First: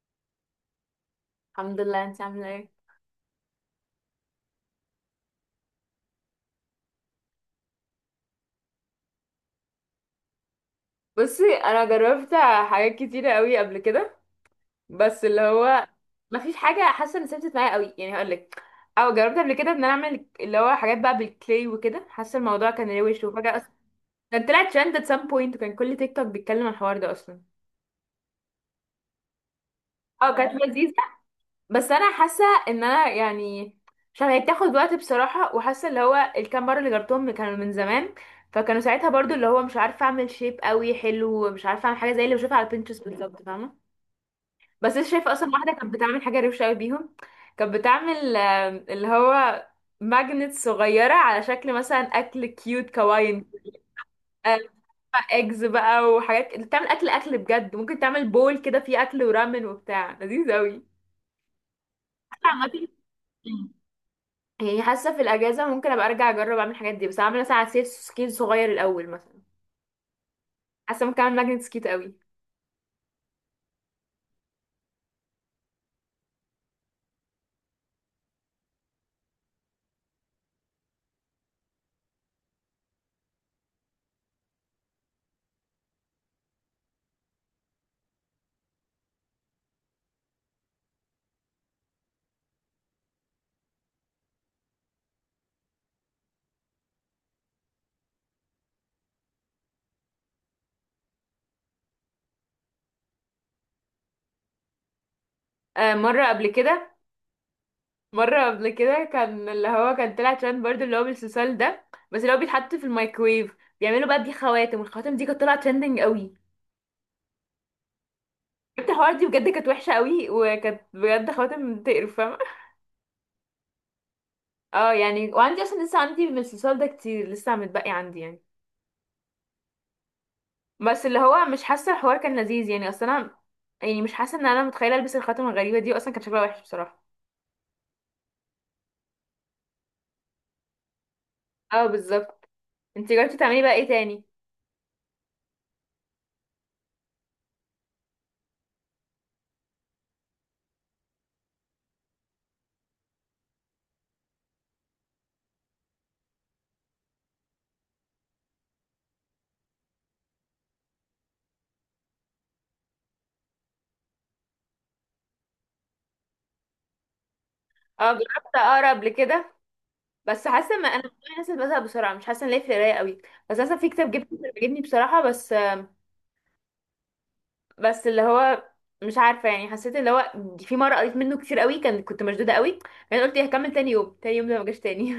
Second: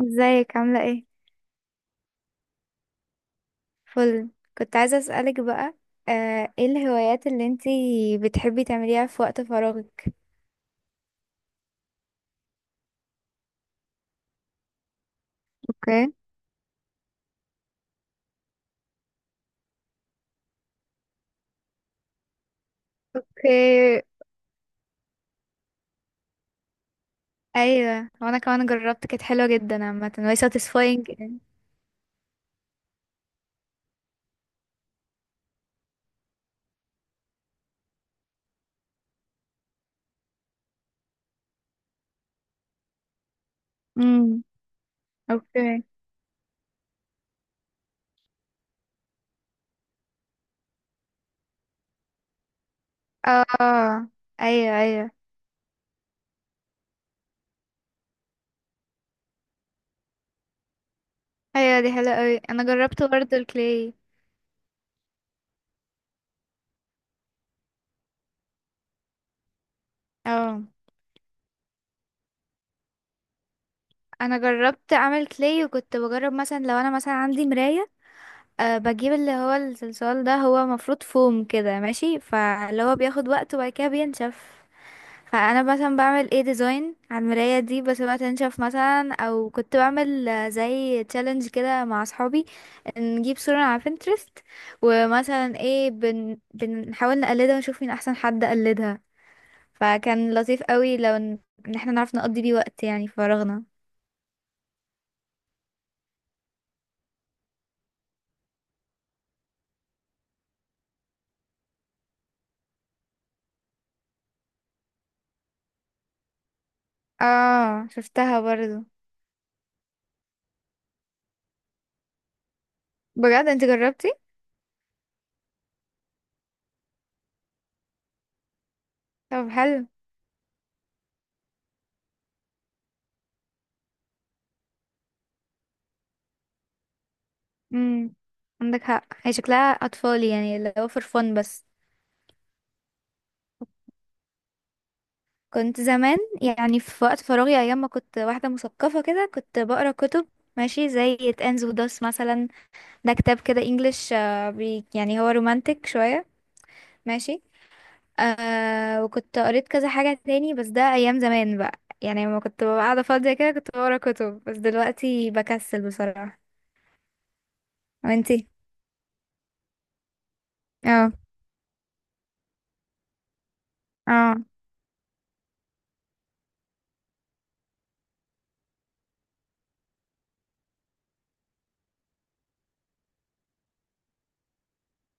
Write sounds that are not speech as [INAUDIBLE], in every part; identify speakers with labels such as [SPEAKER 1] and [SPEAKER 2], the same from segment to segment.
[SPEAKER 1] ازيك عاملة ايه؟
[SPEAKER 2] الحمد لله، انت عامله ايه؟
[SPEAKER 1] فل. كنت عايزة اسألك بقى. ايه الهوايات اللي انتي بتحبي تعمليها في وقت فراغك؟
[SPEAKER 2] بصي، انا جربت حاجات كتيره قوي قبل كده. بس اللي هو
[SPEAKER 1] اوكي.
[SPEAKER 2] ما فيش حاجه حاسه ان ثبتت معايا قوي، يعني هقول لك. او جربت قبل كده ان انا اعمل اللي هو حاجات بقى بالكلاي وكده، حاسه الموضوع كان روش. وفجاه اصلا
[SPEAKER 1] اوكي.
[SPEAKER 2] كان طلع ترند at some point، وكان كل تيك توك بيتكلم عن الحوار ده اصلا.
[SPEAKER 1] ايوه، وانا كمان جربت، كانت حلوة جدا عامة
[SPEAKER 2] اه
[SPEAKER 1] وهي
[SPEAKER 2] كانت لذيذه.
[SPEAKER 1] satisfying يعني.
[SPEAKER 2] بس انا حاسه ان انا يعني عشان هي بتاخد وقت بصراحه. وحاسه اللي هو الكام مره اللي جربتهم كانوا من زمان، فكانوا ساعتها برضو اللي هو مش عارفه اعمل شيب قوي حلو، مش عارفه اعمل حاجه زي اللي بشوفها على بنترست بالظبط، فاهمه.
[SPEAKER 1] امم.
[SPEAKER 2] بس انا شايفه اصلا واحده
[SPEAKER 1] اوكي.
[SPEAKER 2] كانت بتعمل حاجه روشه قوي بيهم. كانت بتعمل اللي هو ماجنت صغيره على شكل مثلا اكل كيوت
[SPEAKER 1] اه.
[SPEAKER 2] كواين.
[SPEAKER 1] آه.
[SPEAKER 2] آه،
[SPEAKER 1] ايوه، ايوه.
[SPEAKER 2] اجز بقى، وحاجات بتعمل اكل اكل بجد، ممكن تعمل بول كده فيه اكل ورامن وبتاع لذيذ قوي.
[SPEAKER 1] ايوه، دي حلوة اوي، انا
[SPEAKER 2] عامه
[SPEAKER 1] جربت برضه الكلاي.
[SPEAKER 2] يعني حاسه في الاجازه ممكن ابقى ارجع اجرب اعمل الحاجات دي، بس اعمل مثلا عصير سكيت صغير الاول مثلا.
[SPEAKER 1] اه،
[SPEAKER 2] حاسه ممكن اعمل ماجنت سكيت قوي.
[SPEAKER 1] انا جربت اعمل كلاي، وكنت بجرب مثلا لو انا مثلا عندي مراية. بجيب اللي هو الصلصال ده، هو مفروض فوم كده ماشي، فاللي هو بياخد وقت وبعد كده بينشف. فانا مثلا بعمل ايه ديزاين على المرايه دي، بسيبها تنشف مثلا، او كنت بعمل زي تشالنج كده مع اصحابي. نجيب صوره على بنترست، ومثلا ايه بنحاول نقلدها ونشوف مين احسن حد قلدها. فكان لطيف قوي لو إن احنا نعرف نقضي بيه وقت يعني فراغنا.
[SPEAKER 2] آه، مره قبل كده كان اللي هو كان طلع ترند برضه اللي هو بالسوسال ده. بس اللي هو بيتحط في الميكرويف، بيعملوا بقى بيه خواتم، والخواتم دي كانت طالعه ترندنج قوي.
[SPEAKER 1] اه، شفتها برضو.
[SPEAKER 2] جبت الحوار دي بجد، كانت وحشه قوي، وكانت بجد خواتم تقرف، فاهمه.
[SPEAKER 1] بجد انت جربتي؟
[SPEAKER 2] اه يعني، وعندي اصلا لسه عندي من السوسال ده كتير لسه متبقي عندي يعني.
[SPEAKER 1] طب حلو.
[SPEAKER 2] بس اللي هو مش حاسه الحوار كان لذيذ يعني، اصل انا يعني مش حاسه ان انا متخيله البس الخاتم الغريبه دي، اصلا كان شكلها وحش بصراحه.
[SPEAKER 1] امم. عندك حق، هي شكلها اطفال يعني، اللي هو فور فن بس.
[SPEAKER 2] اه بالظبط. انت جربتي تعملي بقى ايه تاني؟
[SPEAKER 1] كنت زمان يعني في وقت فراغي، ايام ما كنت واحده مثقفه كده، كنت بقرا كتب. ماشي، زي تنز وداس مثلا. ده كتاب كده انجلش، يعني هو رومانتك شويه. ماشي. آه، وكنت قريت كذا حاجه تاني، بس ده ايام زمان بقى، يعني لما كنت ببقى قاعده فاضيه كده كنت بقرا كتب، بس دلوقتي بكسل بصراحه.
[SPEAKER 2] اه، جربت
[SPEAKER 1] وانتي؟
[SPEAKER 2] اقرا قبل كده، بس حاسه ما انا من
[SPEAKER 1] اه.
[SPEAKER 2] النوع الناس اللي بزهق بسرعه، مش حاسه ان ليا في القرايه قوي. بس اصلا في كتاب
[SPEAKER 1] اه.
[SPEAKER 2] جبته كان عجبني بصراحه، بس بس اللي هو مش عارفه يعني، حسيت اللي هو في مره قريت منه كتير قوي، كان كنت مشدوده قوي، يعني قلت إيه، هكمل تاني يوم. ده ما جاش تاني.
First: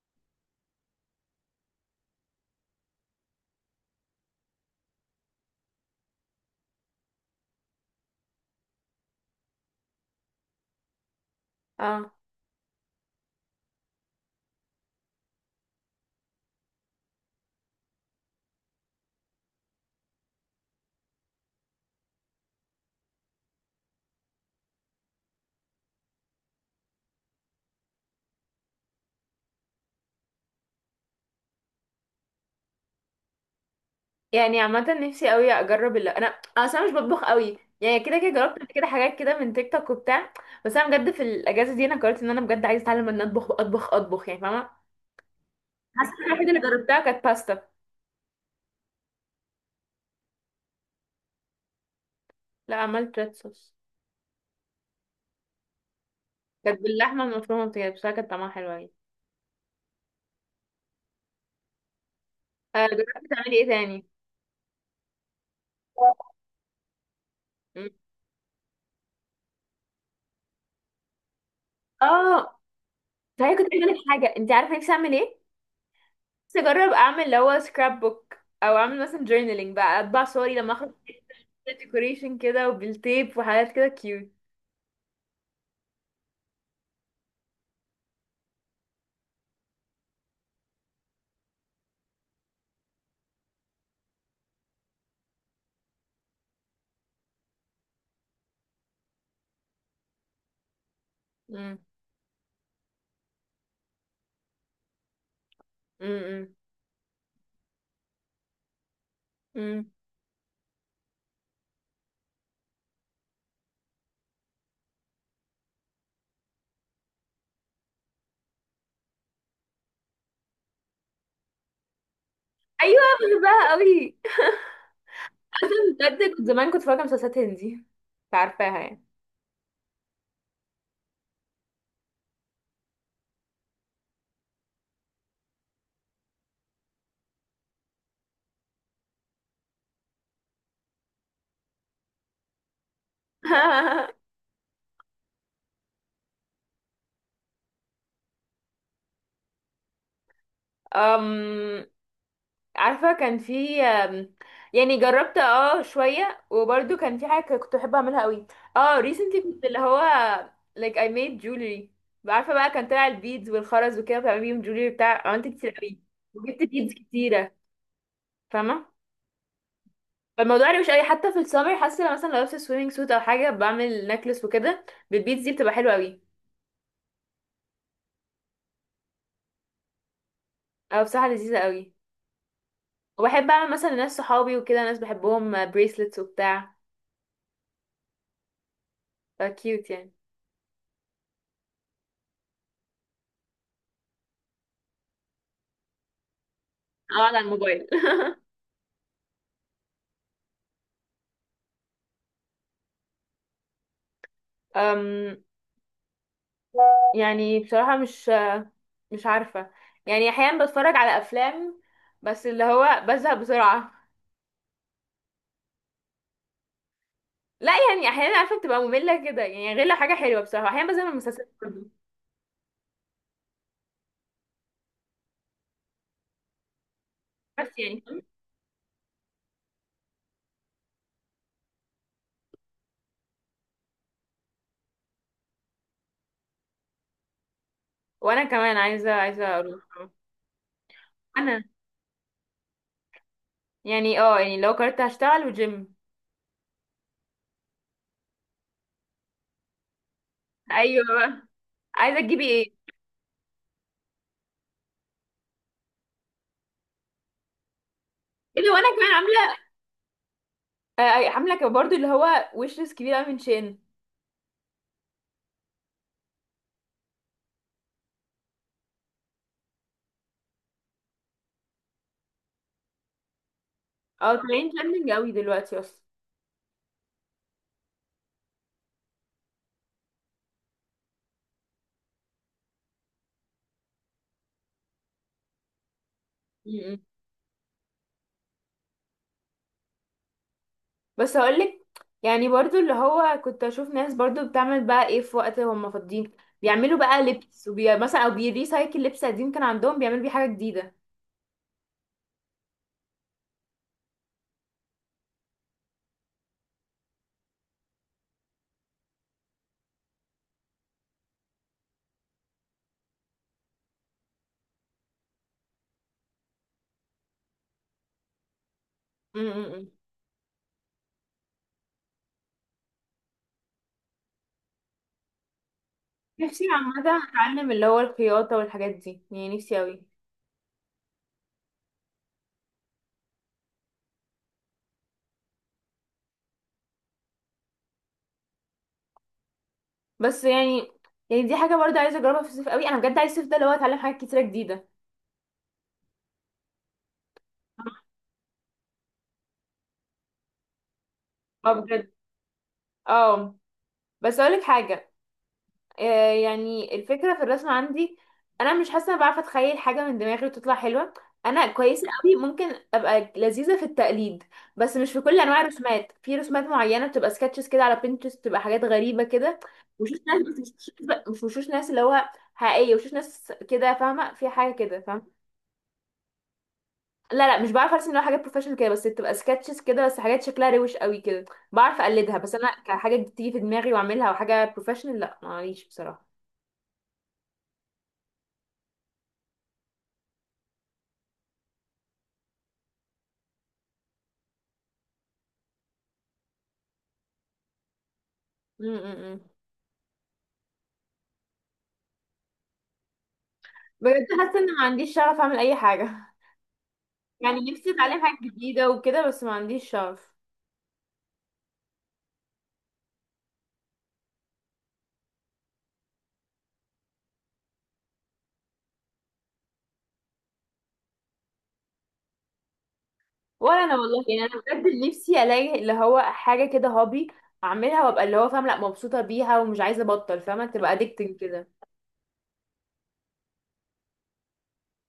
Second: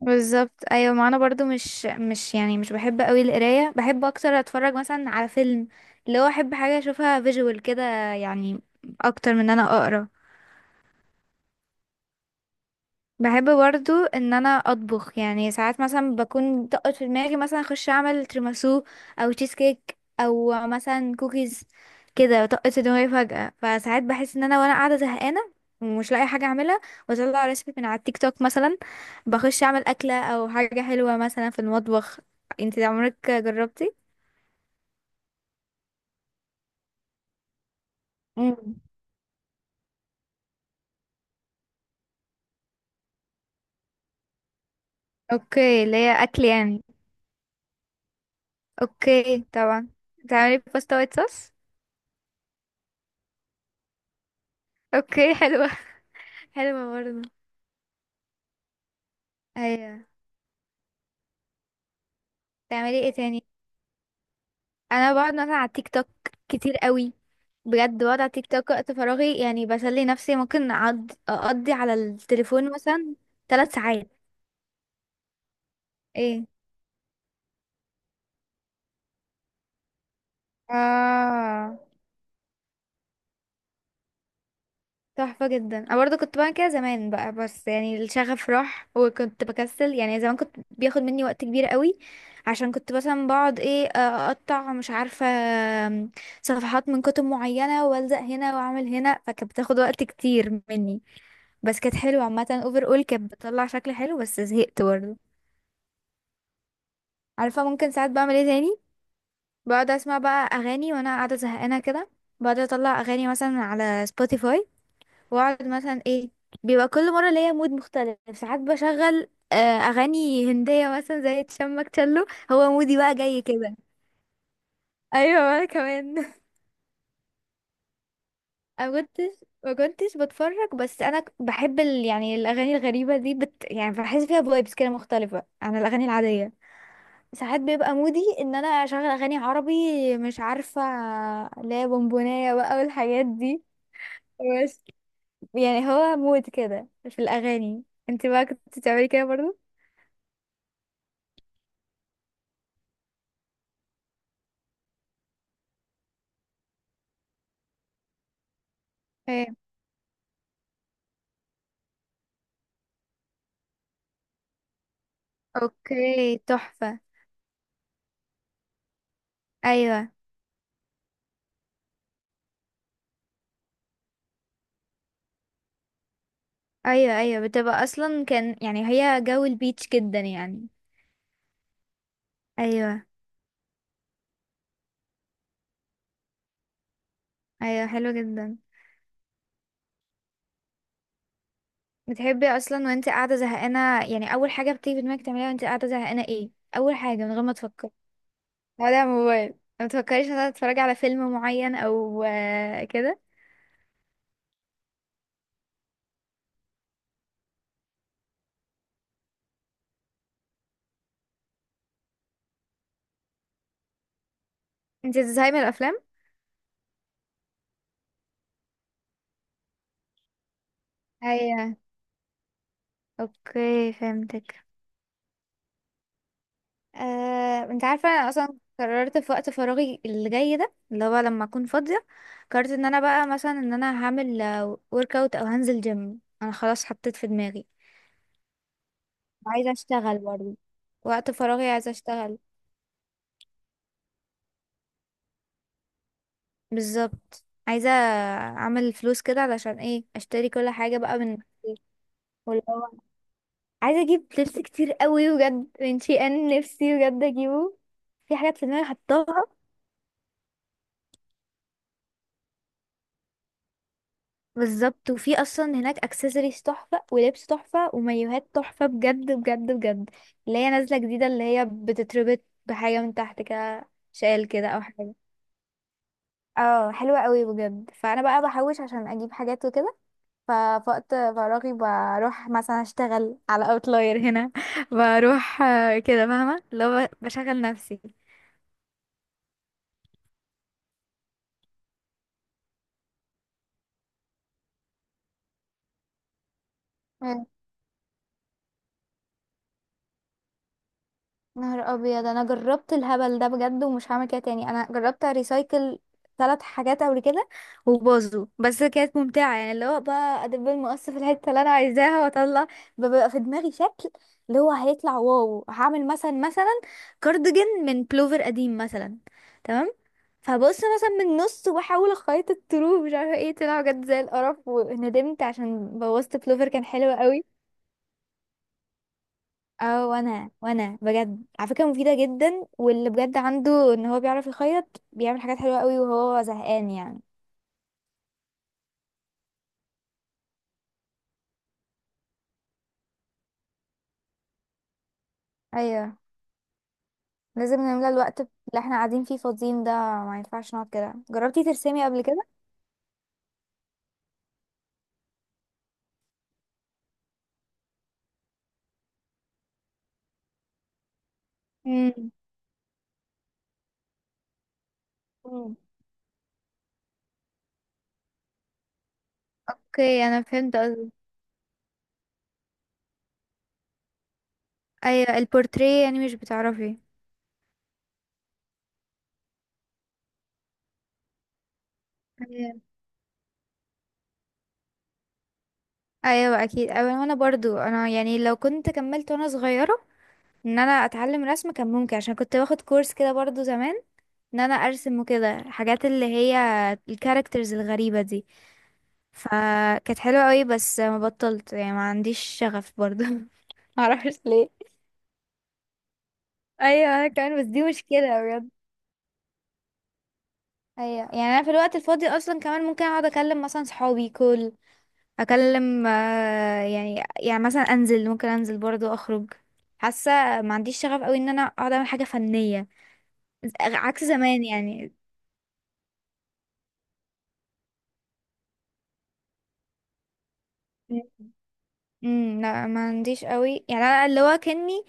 [SPEAKER 1] بالظبط. ايوه، ما انا برضو مش يعني مش بحب قوي القرايه، بحب اكتر اتفرج مثلا على فيلم، اللي هو احب حاجه اشوفها فيجوال كده، يعني اكتر من ان انا اقرا.
[SPEAKER 2] [LAUGHS] اه
[SPEAKER 1] بحب برضو ان انا اطبخ، يعني ساعات مثلا بكون طقت في دماغي مثلا اخش اعمل تيراميسو، او تشيز كيك، او مثلا كوكيز، كده طقت في دماغي فجأة، فساعات بحس ان انا وانا قاعدة زهقانة ومش لاقي حاجة اعملها، واطلع ريسبي من على التيك توك مثلا، بخش اعمل اكلة او حاجة حلوة مثلا في المطبخ. انت عمرك جربتي؟
[SPEAKER 2] يعني، عامة نفسي قوي اجرب اللي انا. أنا اصلا مش بطبخ قوي يعني، كده كده جربت قبل
[SPEAKER 1] مم.
[SPEAKER 2] كده حاجات كده من تيك توك وبتاع. بس انا بجد في الاجازة دي انا قررت ان انا بجد عايزة اتعلم ان اطبخ اطبخ اطبخ، يعني فاهمة.
[SPEAKER 1] اوكي، اللي
[SPEAKER 2] حاسة
[SPEAKER 1] هي
[SPEAKER 2] إن
[SPEAKER 1] اكل
[SPEAKER 2] الحاجة اللي
[SPEAKER 1] يعني.
[SPEAKER 2] جربتها كانت باستا.
[SPEAKER 1] اوكي طبعا. بتعملي باستا وايت صوص؟
[SPEAKER 2] لا، عملت ريد صوص.
[SPEAKER 1] اوكي، حلوة. [LAUGHS]
[SPEAKER 2] كانت
[SPEAKER 1] حلوة
[SPEAKER 2] باللحمة
[SPEAKER 1] برضه.
[SPEAKER 2] المفرومة بتاعي، بس كانت طعمها حلو يعني.
[SPEAKER 1] ايوه. تعملي ايه
[SPEAKER 2] جربت
[SPEAKER 1] تاني؟
[SPEAKER 2] تعملي ايه تاني؟
[SPEAKER 1] انا بقعد مثلا على التيك توك كتير قوي،
[SPEAKER 2] مم.
[SPEAKER 1] بجد بقعد على التيك توك وقت فراغي، يعني بسلي نفسي، ممكن أقعد اقضي على
[SPEAKER 2] اه
[SPEAKER 1] التليفون مثلا
[SPEAKER 2] صحيح، كنت
[SPEAKER 1] ثلاث
[SPEAKER 2] عايزة اقولك
[SPEAKER 1] ساعات
[SPEAKER 2] حاجة، انت عارفة نفسي اعمل ايه؟
[SPEAKER 1] ايه.
[SPEAKER 2] نفسي اجرب اعمل اللي هو سكراب بوك، او اعمل مثلا جورنالينج بقى، اطبع صوري لما اخرج.
[SPEAKER 1] اه.
[SPEAKER 2] ديكوريشن كده وبالتيب وحاجات كده كيوت.
[SPEAKER 1] تحفة جدا، انا برضه كنت بعمل كده زمان بقى، بس يعني الشغف راح وكنت بكسل، يعني زمان كنت بياخد مني وقت كبير قوي، عشان كنت مثلا بقعد ايه اقطع مش عارفة صفحات من كتب معينة والزق هنا واعمل هنا، فكانت بتاخد وقت كتير مني.
[SPEAKER 2] مم.
[SPEAKER 1] بس كانت حلوة عامة، اوفر اول كانت بتطلع شكل حلو، بس زهقت برضه.
[SPEAKER 2] مم.
[SPEAKER 1] عارفة ممكن ساعات بعمل ايه تاني؟
[SPEAKER 2] مم.
[SPEAKER 1] بقعد اسمع بقى اغاني وانا قاعدة زهقانة كده، بقعد اطلع اغاني مثلا على سبوتيفاي، واقعد مثلا ايه، بيبقى كل مرة ليا مود مختلف، ساعات بشغل اغاني هندية مثلا زي تشمك تشلو، هو مودي
[SPEAKER 2] ايوه،
[SPEAKER 1] بقى جاي
[SPEAKER 2] بحبها
[SPEAKER 1] كده.
[SPEAKER 2] قوي.
[SPEAKER 1] ايوه، وانا
[SPEAKER 2] [LAUGHS] بجد
[SPEAKER 1] كمان.
[SPEAKER 2] كنت
[SPEAKER 1] [LAUGHS]
[SPEAKER 2] زمان كنت فاكره مسلسلات هندي، عارفاها
[SPEAKER 1] ما
[SPEAKER 2] يعني؟
[SPEAKER 1] كنتش ما كنتش بتفرج، بس انا بحب يعني الاغاني الغريبة دي يعني بحس فيها فايبس كده مختلفة عن الاغاني العادية. ساعات بيبقى مودي ان انا اشغل اغاني عربي، مش عارفه، اللي هي بونبونايه بقى والحاجات دي،
[SPEAKER 2] [LAUGHS]
[SPEAKER 1] بس يعني هو مود كده في الاغاني. انت بقى كنت بتعملي كده برضو؟
[SPEAKER 2] أم... عارفه كان في يعني جربت اه شويه، وبرده كان في حاجه كنت بحب اعملها قوي. اه recently
[SPEAKER 1] ايه.
[SPEAKER 2] كنت اللي هو like I made jewelry. عارفه بقى كان طلع البيدز والخرز وكده، بتعمل بيهم jewelry بتاع، عملت كتير قوي.
[SPEAKER 1] اوكي،
[SPEAKER 2] وجبت بيدز
[SPEAKER 1] تحفة.
[SPEAKER 2] كتيره، فاهمه.
[SPEAKER 1] ايوه،
[SPEAKER 2] فالموضوع يعني مش اي حتى في السمر، حاسه لو مثلا لو لابسه سويمنج سوت او حاجه، بعمل نكلس وكده بالبيتز دي، بتبقى حلوه قوي.
[SPEAKER 1] ايوه، ايوه، بتبقى اصلا كان، يعني هي جو البيتش جدا يعني.
[SPEAKER 2] او بصراحه لذيذه قوي.
[SPEAKER 1] ايوه،
[SPEAKER 2] وبحب اعمل مثلا لناس صحابي وكده ناس بحبهم، بريسلتس وبتاع،
[SPEAKER 1] ايوه، حلو جدا.
[SPEAKER 2] فكيوت يعني.
[SPEAKER 1] بتحبي اصلا وانت قاعدة زهقانة، يعني اول حاجة بتيجي في دماغك تعمليها وانت قاعدة زهقانة ايه؟ اول حاجة
[SPEAKER 2] او
[SPEAKER 1] من
[SPEAKER 2] على
[SPEAKER 1] غير ما
[SPEAKER 2] الموبايل.
[SPEAKER 1] تفكري. ولا موبايل. ما تفكريش ان تتفرجي على فيلم معين او كده.
[SPEAKER 2] أم، يعني بصراحه مش عارفه يعني، احيانا بتفرج على افلام، بس اللي هو بزهق بسرعه.
[SPEAKER 1] انت بتزهقي من الافلام؟
[SPEAKER 2] لا يعني، احيانا عارفه بتبقى ممله كده يعني، غير لو حاجه حلوه بصراحه، احيانا بزهق من المسلسلات
[SPEAKER 1] ايوه.
[SPEAKER 2] برضه.
[SPEAKER 1] اوكي، فهمتك.
[SPEAKER 2] بس
[SPEAKER 1] انت
[SPEAKER 2] يعني.
[SPEAKER 1] عارفه انا اصلا قررت في وقت فراغي اللي جاي ده، اللي هو لما اكون فاضيه، قررت ان انا بقى مثلا ان انا هعمل ورك اوت او هنزل جيم، انا خلاص حطيت في دماغي.
[SPEAKER 2] وانا كمان عايزه
[SPEAKER 1] وعايزه
[SPEAKER 2] اروح.
[SPEAKER 1] اشتغل برضه، وقت
[SPEAKER 2] انا
[SPEAKER 1] فراغي عايزه اشتغل.
[SPEAKER 2] يعني يعني، لو قررت هشتغل وجيم.
[SPEAKER 1] بالظبط، عايزه اعمل فلوس كده علشان ايه اشتري كل حاجه
[SPEAKER 2] ايوه
[SPEAKER 1] بقى من
[SPEAKER 2] بقى،
[SPEAKER 1] نفسي.
[SPEAKER 2] عايزه تجيبي
[SPEAKER 1] واللي
[SPEAKER 2] ايه؟
[SPEAKER 1] هو عايزه اجيب لبس كتير قوي بجد من شي، ان نفسي بجد اجيبه، في حاجات في
[SPEAKER 2] اللي هو
[SPEAKER 1] دماغي
[SPEAKER 2] انا كمان عامله،
[SPEAKER 1] حطاها.
[SPEAKER 2] عامله كمان برضو اللي هو ويش ليست كبيره أوي من شين.
[SPEAKER 1] بالظبط، وفي اصلا هناك اكسسوارز تحفه ولبس تحفه ومايوهات تحفه، بجد بجد بجد، اللي هي نازله جديده اللي هي بتتربط بحاجه من تحت كده،
[SPEAKER 2] اه
[SPEAKER 1] شال كده
[SPEAKER 2] طالعين
[SPEAKER 1] او
[SPEAKER 2] ترندنج
[SPEAKER 1] حاجه.
[SPEAKER 2] قوي دلوقتي اصلا.
[SPEAKER 1] اه، حلوه قوي بجد، فانا بقى بحوش عشان اجيب حاجات وكده، ففي وقت فراغي بروح مثلا اشتغل على اوتلاير هنا. [LAUGHS] بروح كده، فاهمه
[SPEAKER 2] م- م.
[SPEAKER 1] لو بشغل نفسي.
[SPEAKER 2] بس هقولك، يعني برضو اللي هو كنت اشوف ناس برضو بتعمل بقى ايه في وقت هم فاضيين. بيعملوا بقى لبس مثلا، او بيريسايكل لبس قديم كان عندهم، بيعملوا بيه حاجه جديده.
[SPEAKER 1] نهار ابيض، انا جربت الهبل ده بجد ومش هعمل كده تاني. انا جربت ريسايكل 3 حاجات قبل كده وباظوا، بس كانت ممتعه، يعني اللي هو بقى ادب المقص في الحته اللي انا عايزاها واطلع، ببقى في دماغي شكل اللي هو هيطلع واو، هعمل مثلا كارديجان من بلوفر قديم مثلا.
[SPEAKER 2] م- م- م.
[SPEAKER 1] تمام. فبص مثلا من النص واحاول اخيط الطرو، مش عارفه ايه طلع، بجد زي القرف، وندمت عشان بوظت
[SPEAKER 2] نفسي
[SPEAKER 1] بلوفر كان حلو
[SPEAKER 2] عامه
[SPEAKER 1] قوي.
[SPEAKER 2] اتعلم اللي هو الخياطه والحاجات دي، يعني نفسي قوي.
[SPEAKER 1] اه، وانا بجد على فكره مفيده جدا، واللي بجد عنده ان هو بيعرف يخيط بيعمل حاجات حلوه قوي وهو زهقان يعني.
[SPEAKER 2] بس يعني، يعني دي حاجه برضه عايزه اجربها في الصيف قوي. انا بجد عايز الصيف ده اللي هو اتعلم حاجات كتيره جديده.
[SPEAKER 1] ايوه، لازم نملى الوقت اللي احنا قاعدين فيه فاضيين ده، ما ينفعش نقعد كده. جربتي
[SPEAKER 2] اه
[SPEAKER 1] ترسمي
[SPEAKER 2] بجد،
[SPEAKER 1] قبل كده؟
[SPEAKER 2] اه بس اقولك حاجه. يعني الفكره في الرسم عندي، انا مش حاسه انا بعرف اتخيل حاجه من دماغي وتطلع حلوه. انا كويسه
[SPEAKER 1] امم.
[SPEAKER 2] قوي، ممكن ابقى لذيذه في التقليد. بس مش في كل انواع
[SPEAKER 1] مم.
[SPEAKER 2] الرسومات، في رسومات معينه بتبقى سكتشز كده على بنترست، بتبقى حاجات غريبه كده. وشوش
[SPEAKER 1] اوكي،
[SPEAKER 2] ناس،
[SPEAKER 1] انا
[SPEAKER 2] بس
[SPEAKER 1] فهمت
[SPEAKER 2] مش
[SPEAKER 1] قصدي.
[SPEAKER 2] مش وشوش ناس اللي هو حقيقيه، وشوش ناس كده فاهمه، في حاجه كده.
[SPEAKER 1] ايوه، البورتريه يعني مش بتعرفي.
[SPEAKER 2] لا لا، مش بعرف ارسم اللي هو حاجات بروفيشنال كده، بس بتبقى سكتشز كده، بس حاجات شكلها روش قوي كده بعرف اقلدها. بس انا
[SPEAKER 1] ايوه،
[SPEAKER 2] كحاجه بتيجي في دماغي واعملها وحاجه بروفيشنال، لا معليش بصراحه.
[SPEAKER 1] ايوه اكيد. ايوه، وانا برضو انا يعني لو كنت كملت وانا صغيره ان انا اتعلم رسم كان ممكن، عشان كنت باخد كورس كده برضو زمان، ان انا ارسم وكده الحاجات اللي هي الكاركترز الغريبة دي،
[SPEAKER 2] م- م- م.
[SPEAKER 1] فكانت حلوة قوي، بس ما بطلت يعني ما عنديش شغف برضو. [LAUGHS]
[SPEAKER 2] بجد
[SPEAKER 1] معرفش
[SPEAKER 2] حاسه ان
[SPEAKER 1] ليه.
[SPEAKER 2] ما عنديش شغف اعمل اي حاجه. [LAUGHS]
[SPEAKER 1] ايوه، انا كمان، بس
[SPEAKER 2] يعني
[SPEAKER 1] دي
[SPEAKER 2] نفسي اتعلم حاجه
[SPEAKER 1] مشكلة بجد.
[SPEAKER 2] جديده وكده، بس ما عنديش شغف.
[SPEAKER 1] ايوه، يعني انا في الوقت الفاضي اصلا كمان ممكن اقعد اكلم مثلا صحابي كل اكلم يعني مثلا انزل، ممكن انزل برضو اخرج. حاسة ما عنديش شغف قوي ان انا اقعد اعمل حاجة فنية،
[SPEAKER 2] ولا انا والله،
[SPEAKER 1] عكس
[SPEAKER 2] يعني
[SPEAKER 1] زمان
[SPEAKER 2] انا بجد
[SPEAKER 1] يعني.
[SPEAKER 2] نفسي الاقي اللي هو حاجه كده هوبي اعملها، وابقى اللي هو فاهم، لا مبسوطه بيها ومش عايزه ابطل، فاهمه تبقى اديكتنج كده.
[SPEAKER 1] امم، لا ما عنديش قوي، يعني انا اللي هو كاني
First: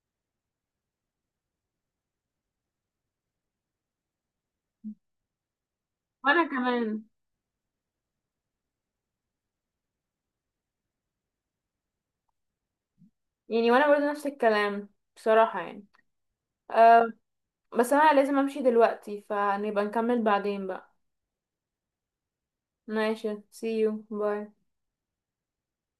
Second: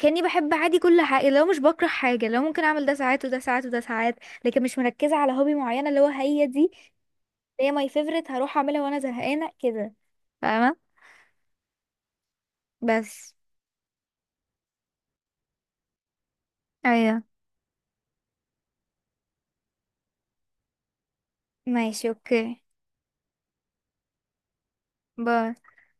[SPEAKER 1] كاني بحب عادي كل حاجه، اللي هو مش بكره حاجه، اللي هو ممكن اعمل ده ساعات وده ساعات وده ساعات، لكن مش مركزه على هوبي معينه اللي هو هي
[SPEAKER 2] وانا
[SPEAKER 1] دي اللي
[SPEAKER 2] كمان،
[SPEAKER 1] هي ماي فيفورت هروح اعملها وانا زهقانه كده، فاهمه. بس.
[SPEAKER 2] يعني وانا برضه نفس الكلام بصراحه يعني. آه،
[SPEAKER 1] ايوه،
[SPEAKER 2] بس انا لازم امشي دلوقتي، فنبقى نكمل بعدين بقى.
[SPEAKER 1] ماشي اوكي.
[SPEAKER 2] ماشي، see you باي
[SPEAKER 1] باي.